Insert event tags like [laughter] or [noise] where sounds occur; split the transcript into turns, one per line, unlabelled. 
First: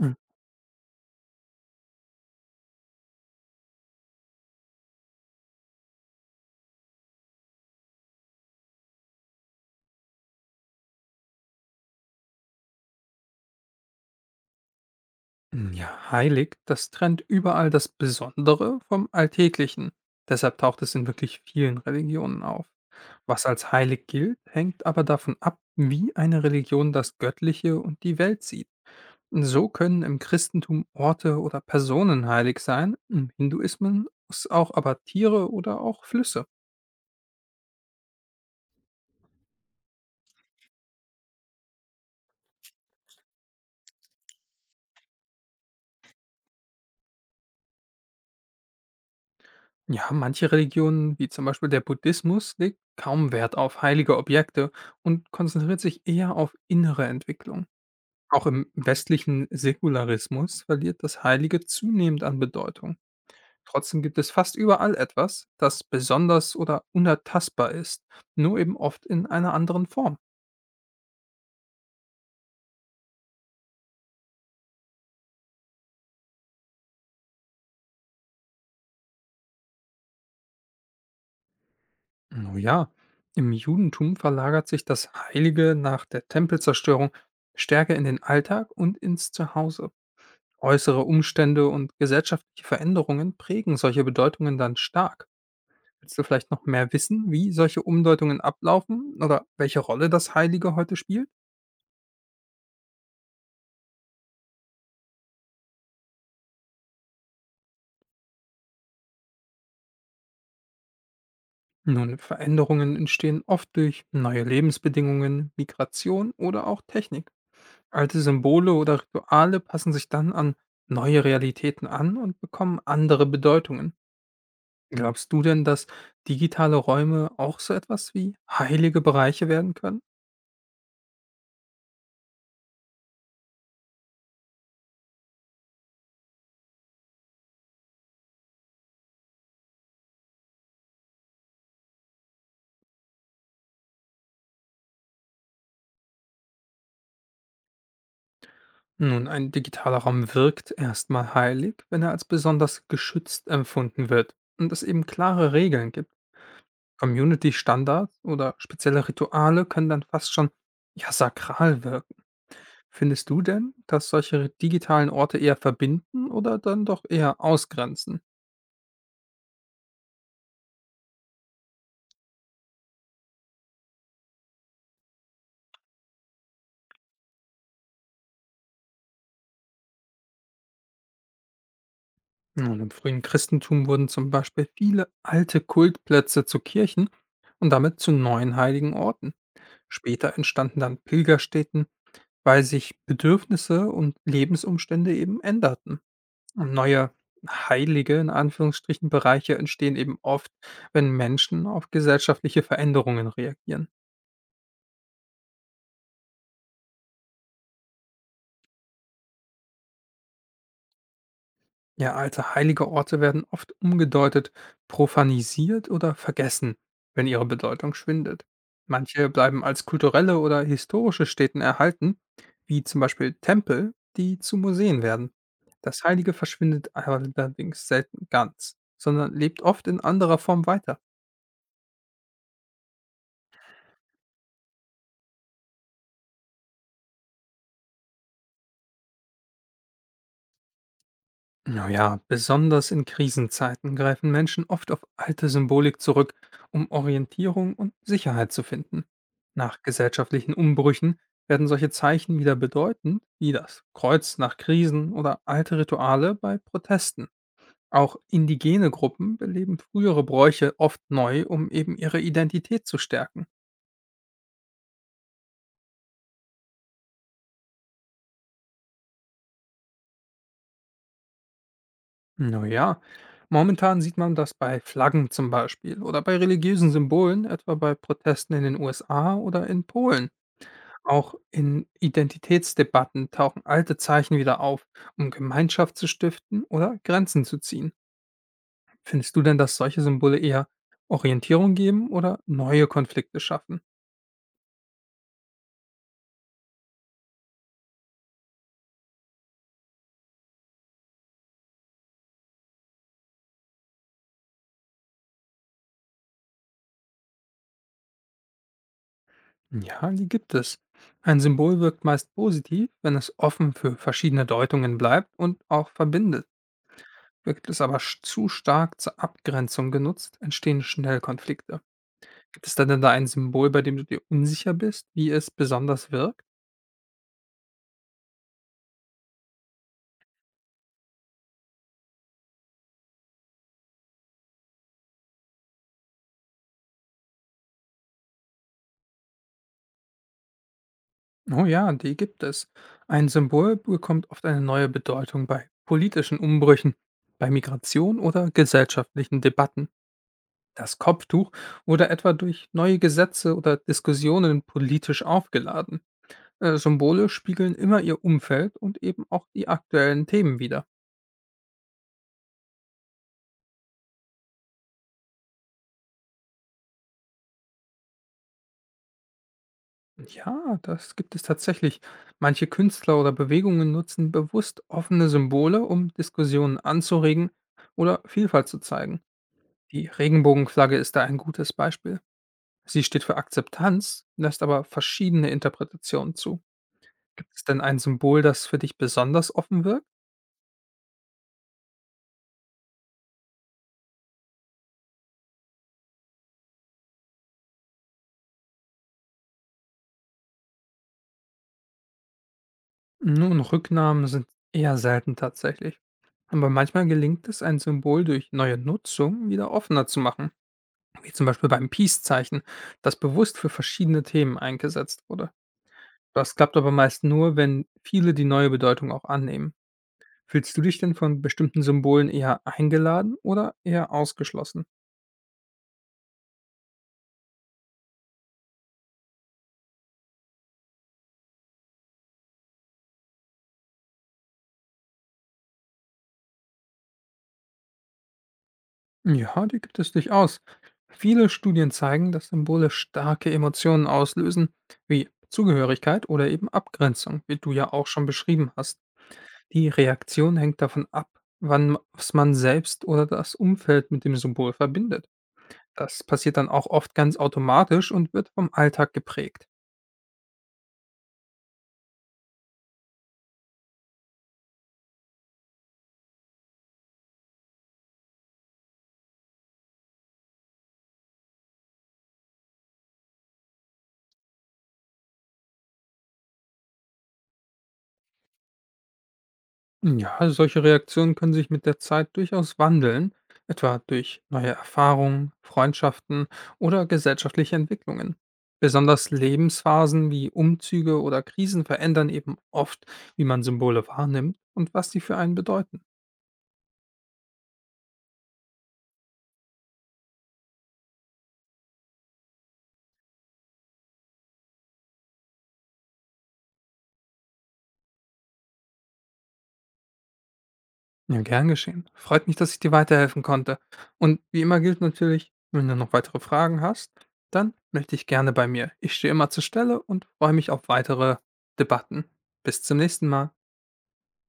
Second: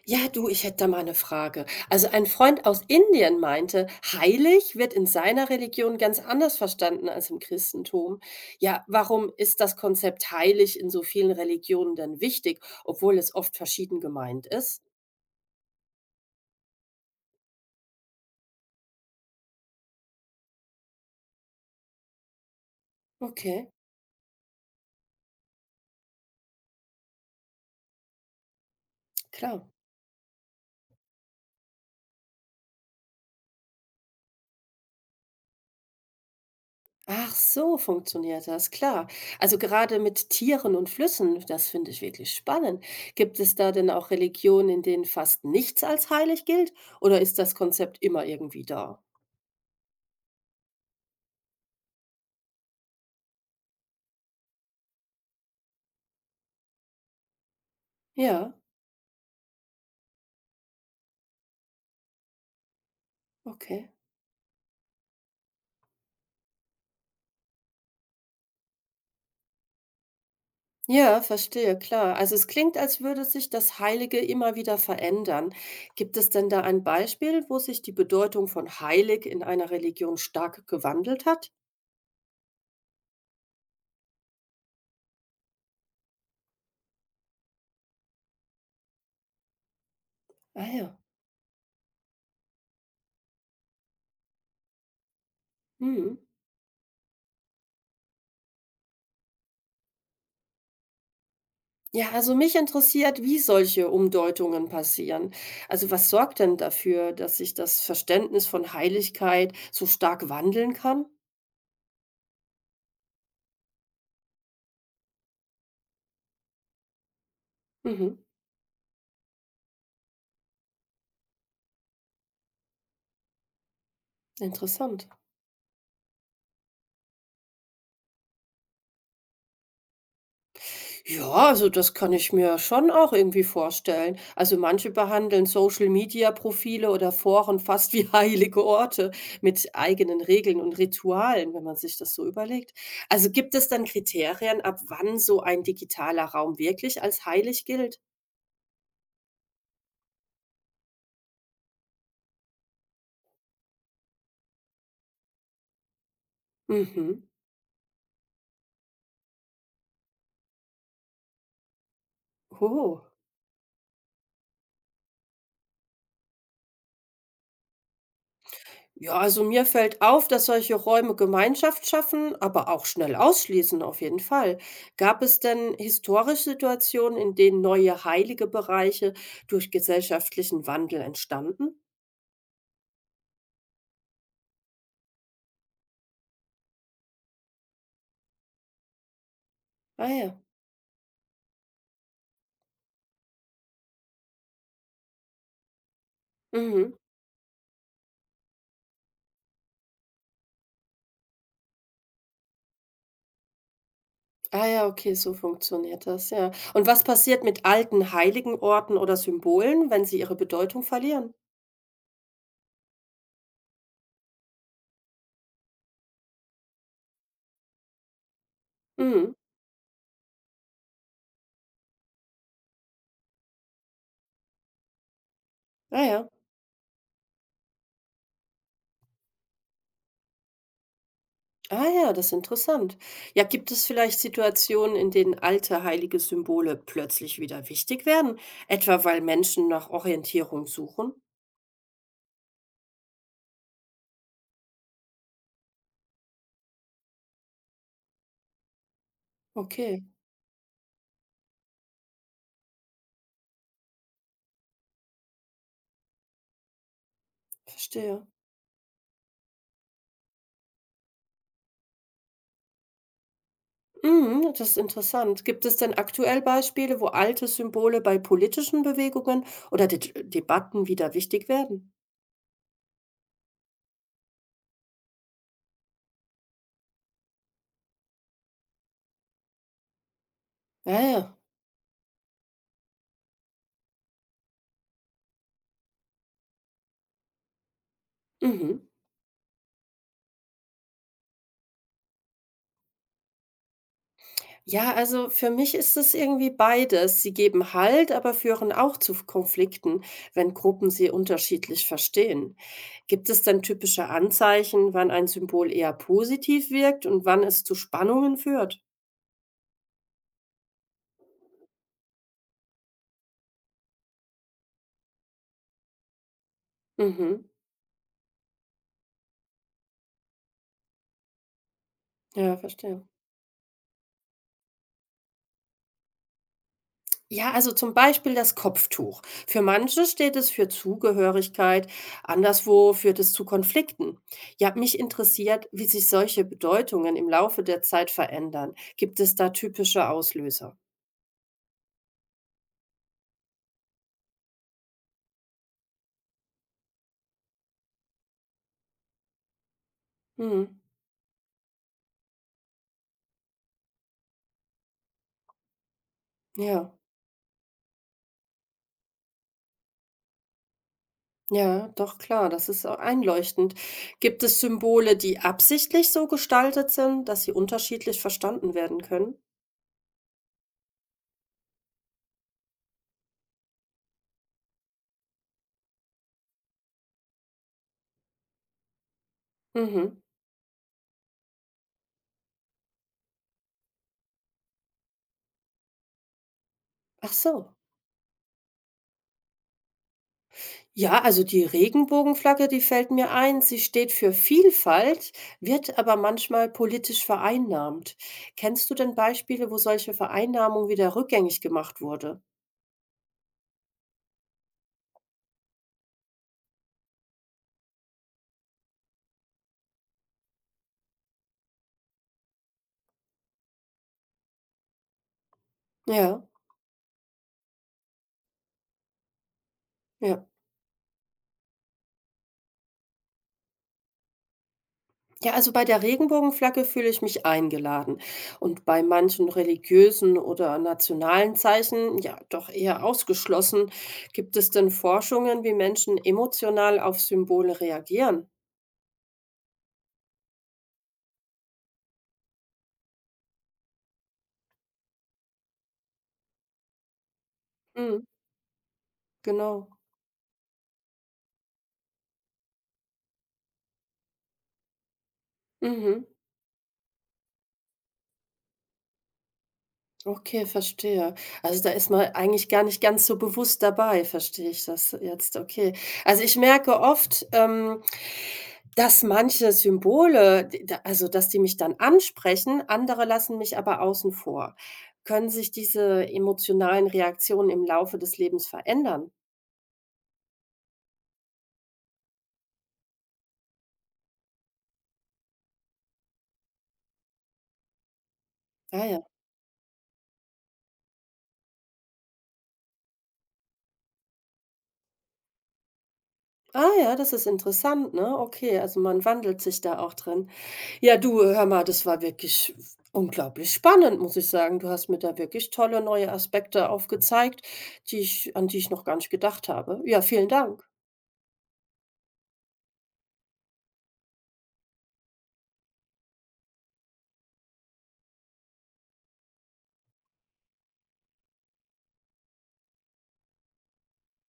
Mm,
Ja, du, ich hätte da mal eine Frage. Also ein Freund aus Indien meinte, heilig wird in seiner Religion ganz anders verstanden als im Christentum. Ja, warum ist das Konzept heilig in so vielen Religionen denn wichtig, obwohl es oft verschieden gemeint ist?
Ja, heilig, das trennt überall das Besondere vom Alltäglichen. Deshalb taucht es in wirklich vielen Religionen auf. Was
Okay,
als heilig gilt, hängt aber davon ab, wie eine Religion das Göttliche und die Welt sieht.
klar.
So können im Christentum Orte oder Personen heilig sein, im Hinduismus auch aber Tiere oder auch Flüsse.
Ach so, funktioniert das, klar. Also gerade mit Tieren und Flüssen, das finde ich wirklich spannend. Gibt es da denn auch Religionen, in denen fast nichts als heilig gilt, oder ist das Konzept immer irgendwie da?
Ja, manche Religionen, wie zum Beispiel der Buddhismus, legt kaum Wert auf heilige Objekte und konzentriert sich eher auf innere Entwicklung. Auch
Ja,
im westlichen Säkularismus verliert das Heilige zunehmend an Bedeutung.
okay.
Trotzdem gibt es fast überall etwas, das besonders oder unertastbar ist, nur eben oft in einer anderen Form.
Ja, verstehe, klar. Also es klingt, als würde sich das Heilige immer wieder verändern. Gibt es denn da ein Beispiel, wo sich die Bedeutung von heilig in einer Religion stark gewandelt hat?
Nun ja, im Judentum verlagert sich das Heilige nach der Tempelzerstörung stärker in den Alltag und ins Zuhause.
Ah ja.
Äußere Umstände und gesellschaftliche Veränderungen prägen solche Bedeutungen dann stark.
Mhm.
Willst du vielleicht noch mehr wissen, wie solche Umdeutungen ablaufen oder welche Rolle das Heilige heute spielt?
Ja, also mich interessiert, wie solche Umdeutungen passieren. Also was sorgt denn dafür, dass sich das Verständnis von Heiligkeit so stark wandeln kann?
Nun, Veränderungen entstehen oft durch neue Lebensbedingungen, Migration oder auch Technik.
Mhm.
Alte Symbole oder Rituale passen sich dann an neue Realitäten an und bekommen andere Bedeutungen.
Interessant.
Glaubst du denn, dass digitale Räume auch so etwas wie heilige Bereiche werden können?
Ja, also das kann ich mir schon auch irgendwie vorstellen. Also manche behandeln Social-Media-Profile oder Foren fast wie [laughs] heilige Orte mit eigenen Regeln und Ritualen, wenn man sich das so überlegt. Also gibt es dann Kriterien, ab wann so ein digitaler Raum wirklich als heilig gilt?
Nun, ein digitaler Raum wirkt erstmal heilig, wenn er als besonders geschützt empfunden wird und es eben klare Regeln gibt.
Mhm.
Community-Standards oder spezielle Rituale können dann fast schon, ja, sakral wirken.
Oh.
Findest du denn, dass solche digitalen Orte eher verbinden oder dann doch eher ausgrenzen?
Ja, also mir fällt auf, dass solche Räume Gemeinschaft schaffen, aber auch schnell ausschließen, auf jeden Fall. Gab es denn historische Situationen, in denen neue heilige Bereiche durch gesellschaftlichen Wandel entstanden?
Nun, im frühen Christentum wurden zum Beispiel viele alte Kultplätze zu Kirchen und damit zu neuen heiligen Orten.
Ah
Später
ja.
entstanden dann Pilgerstätten, weil sich Bedürfnisse und Lebensumstände eben änderten. Und
Mhm.
neue heilige, in Anführungsstrichen, Bereiche entstehen eben oft, wenn Menschen auf gesellschaftliche Veränderungen reagieren.
Ah ja, okay, so funktioniert das, ja. Und was passiert mit alten heiligen Orten oder Symbolen, wenn sie ihre Bedeutung verlieren?
Ja, alte heilige Orte werden oft umgedeutet, profanisiert oder vergessen, wenn ihre Bedeutung schwindet. Manche
Mhm.
bleiben als kulturelle oder historische Stätten erhalten, wie zum Beispiel Tempel, die zu Museen werden. Das
Ah ja.
Heilige verschwindet allerdings selten ganz, sondern lebt oft in anderer Form weiter.
Ah ja, das ist interessant. Ja, gibt es vielleicht Situationen, in denen alte heilige Symbole plötzlich wieder wichtig werden, etwa weil Menschen nach Orientierung suchen?
Naja, besonders in Krisenzeiten greifen Menschen oft auf alte Symbolik zurück, um Orientierung und Sicherheit zu finden. Nach
Okay,
gesellschaftlichen Umbrüchen werden solche Zeichen wieder bedeutend, wie das Kreuz nach Krisen oder alte Rituale bei Protesten. Auch
verstehe.
indigene Gruppen beleben frühere Bräuche oft neu, um eben ihre Identität zu stärken.
Mhm, das ist interessant. Gibt es denn aktuell Beispiele, wo alte Symbole bei politischen Bewegungen oder De Debatten wieder wichtig werden?
Naja, momentan sieht man das bei Flaggen zum Beispiel oder bei religiösen Symbolen, etwa bei Protesten in den USA oder in Polen.
Ja,
Auch
ja.
in Identitätsdebatten tauchen alte Zeichen wieder auf, um Gemeinschaft zu stiften oder Grenzen zu ziehen.
Mhm.
Findest du denn, dass solche Symbole eher Orientierung geben oder neue Konflikte schaffen?
Ja, also für mich ist es irgendwie beides. Sie geben Halt, aber führen auch zu Konflikten, wenn Gruppen sie unterschiedlich verstehen. Gibt es denn typische Anzeichen, wann ein Symbol eher positiv wirkt und wann es zu Spannungen führt?
Ja, die gibt es. Ein Symbol wirkt meist positiv, wenn es offen für verschiedene Deutungen bleibt und auch verbindet.
Mhm.
Wird es aber zu stark zur Abgrenzung genutzt, entstehen schnell Konflikte.
Ja,
Gibt es da denn
verstehe.
da ein Symbol, bei dem du dir unsicher bist, wie es besonders wirkt?
Ja, also zum Beispiel das Kopftuch. Für manche steht es für Zugehörigkeit, anderswo führt es zu Konflikten. Ja, mich interessiert, wie sich solche Bedeutungen im Laufe der Zeit verändern. Gibt es da typische Auslöser?
Oh ja, die gibt es. Ein Symbol bekommt oft eine neue Bedeutung bei politischen Umbrüchen, bei Migration oder gesellschaftlichen Debatten.
Mhm.
Das Kopftuch wurde etwa durch neue Gesetze oder Diskussionen politisch aufgeladen.
Ja.
Symbole spiegeln immer ihr Umfeld und eben auch die aktuellen Themen wider.
Ja, doch klar, das ist auch einleuchtend. Gibt es Symbole, die absichtlich so gestaltet sind, dass sie unterschiedlich verstanden werden können?
Ja, das gibt es tatsächlich. Manche Künstler oder Bewegungen nutzen bewusst offene Symbole, um Diskussionen anzuregen oder Vielfalt zu zeigen. Die
Mhm.
Regenbogenflagge ist da ein gutes Beispiel. Sie steht für Akzeptanz, lässt aber verschiedene Interpretationen zu.
Ach
Gibt es
so.
denn ein Symbol, das für dich besonders offen wirkt?
Ja, also die Regenbogenflagge, die fällt mir ein. Sie steht für Vielfalt, wird aber manchmal politisch vereinnahmt. Kennst du denn Beispiele, wo solche Vereinnahmung wieder rückgängig gemacht wurde?
Nun, Rücknahmen sind eher selten tatsächlich. Aber manchmal gelingt es, ein Symbol durch neue Nutzung wieder offener zu machen. Wie zum Beispiel beim Peace-Zeichen, das bewusst für verschiedene Themen eingesetzt wurde.
Ja,
Das klappt aber meist nur, wenn viele die neue Bedeutung auch annehmen.
ja.
Fühlst du dich denn von bestimmten Symbolen eher eingeladen oder eher ausgeschlossen?
Ja, also bei der Regenbogenflagge fühle ich mich eingeladen und bei manchen religiösen oder nationalen Zeichen, ja, doch eher ausgeschlossen. Gibt es denn Forschungen, wie Menschen emotional auf Symbole reagieren?
Ja, die gibt es durchaus. Viele Studien zeigen, dass Symbole starke Emotionen auslösen, wie Zugehörigkeit oder eben Abgrenzung, wie du ja auch
Mhm,
schon beschrieben hast. Die
genau.
Reaktion hängt davon ab, wann was man selbst oder das Umfeld mit dem Symbol verbindet. Das
Mhm.
passiert dann auch oft ganz automatisch und wird vom Alltag geprägt.
Okay, verstehe. Also da ist man eigentlich gar nicht ganz so bewusst dabei, verstehe ich das jetzt. Okay. Also ich merke oft, dass manche Symbole, dass die mich dann ansprechen, andere lassen mich aber außen vor. Können sich diese emotionalen Reaktionen im Laufe des Lebens verändern?
Ja, also solche Reaktionen können sich mit der Zeit durchaus wandeln, etwa durch neue Erfahrungen, Freundschaften oder gesellschaftliche Entwicklungen.
Ah ja.
Besonders Lebensphasen wie Umzüge oder Krisen verändern eben oft, wie man Symbole wahrnimmt und was sie für einen bedeuten.
Ah ja, das ist interessant, ne? Okay, also man wandelt sich da auch drin. Ja, du, hör mal, das war wirklich unglaublich spannend, muss ich sagen. Du hast mir da wirklich tolle neue Aspekte aufgezeigt, die ich an die ich noch gar nicht gedacht habe. Ja, vielen Dank.
Ja, gern geschehen. Freut mich, dass ich dir weiterhelfen konnte. Und wie immer gilt natürlich, wenn du noch weitere Fragen hast, dann melde dich gerne bei mir. Ich stehe immer zur Stelle und freue mich auf weitere Debatten. Bis zum nächsten Mal.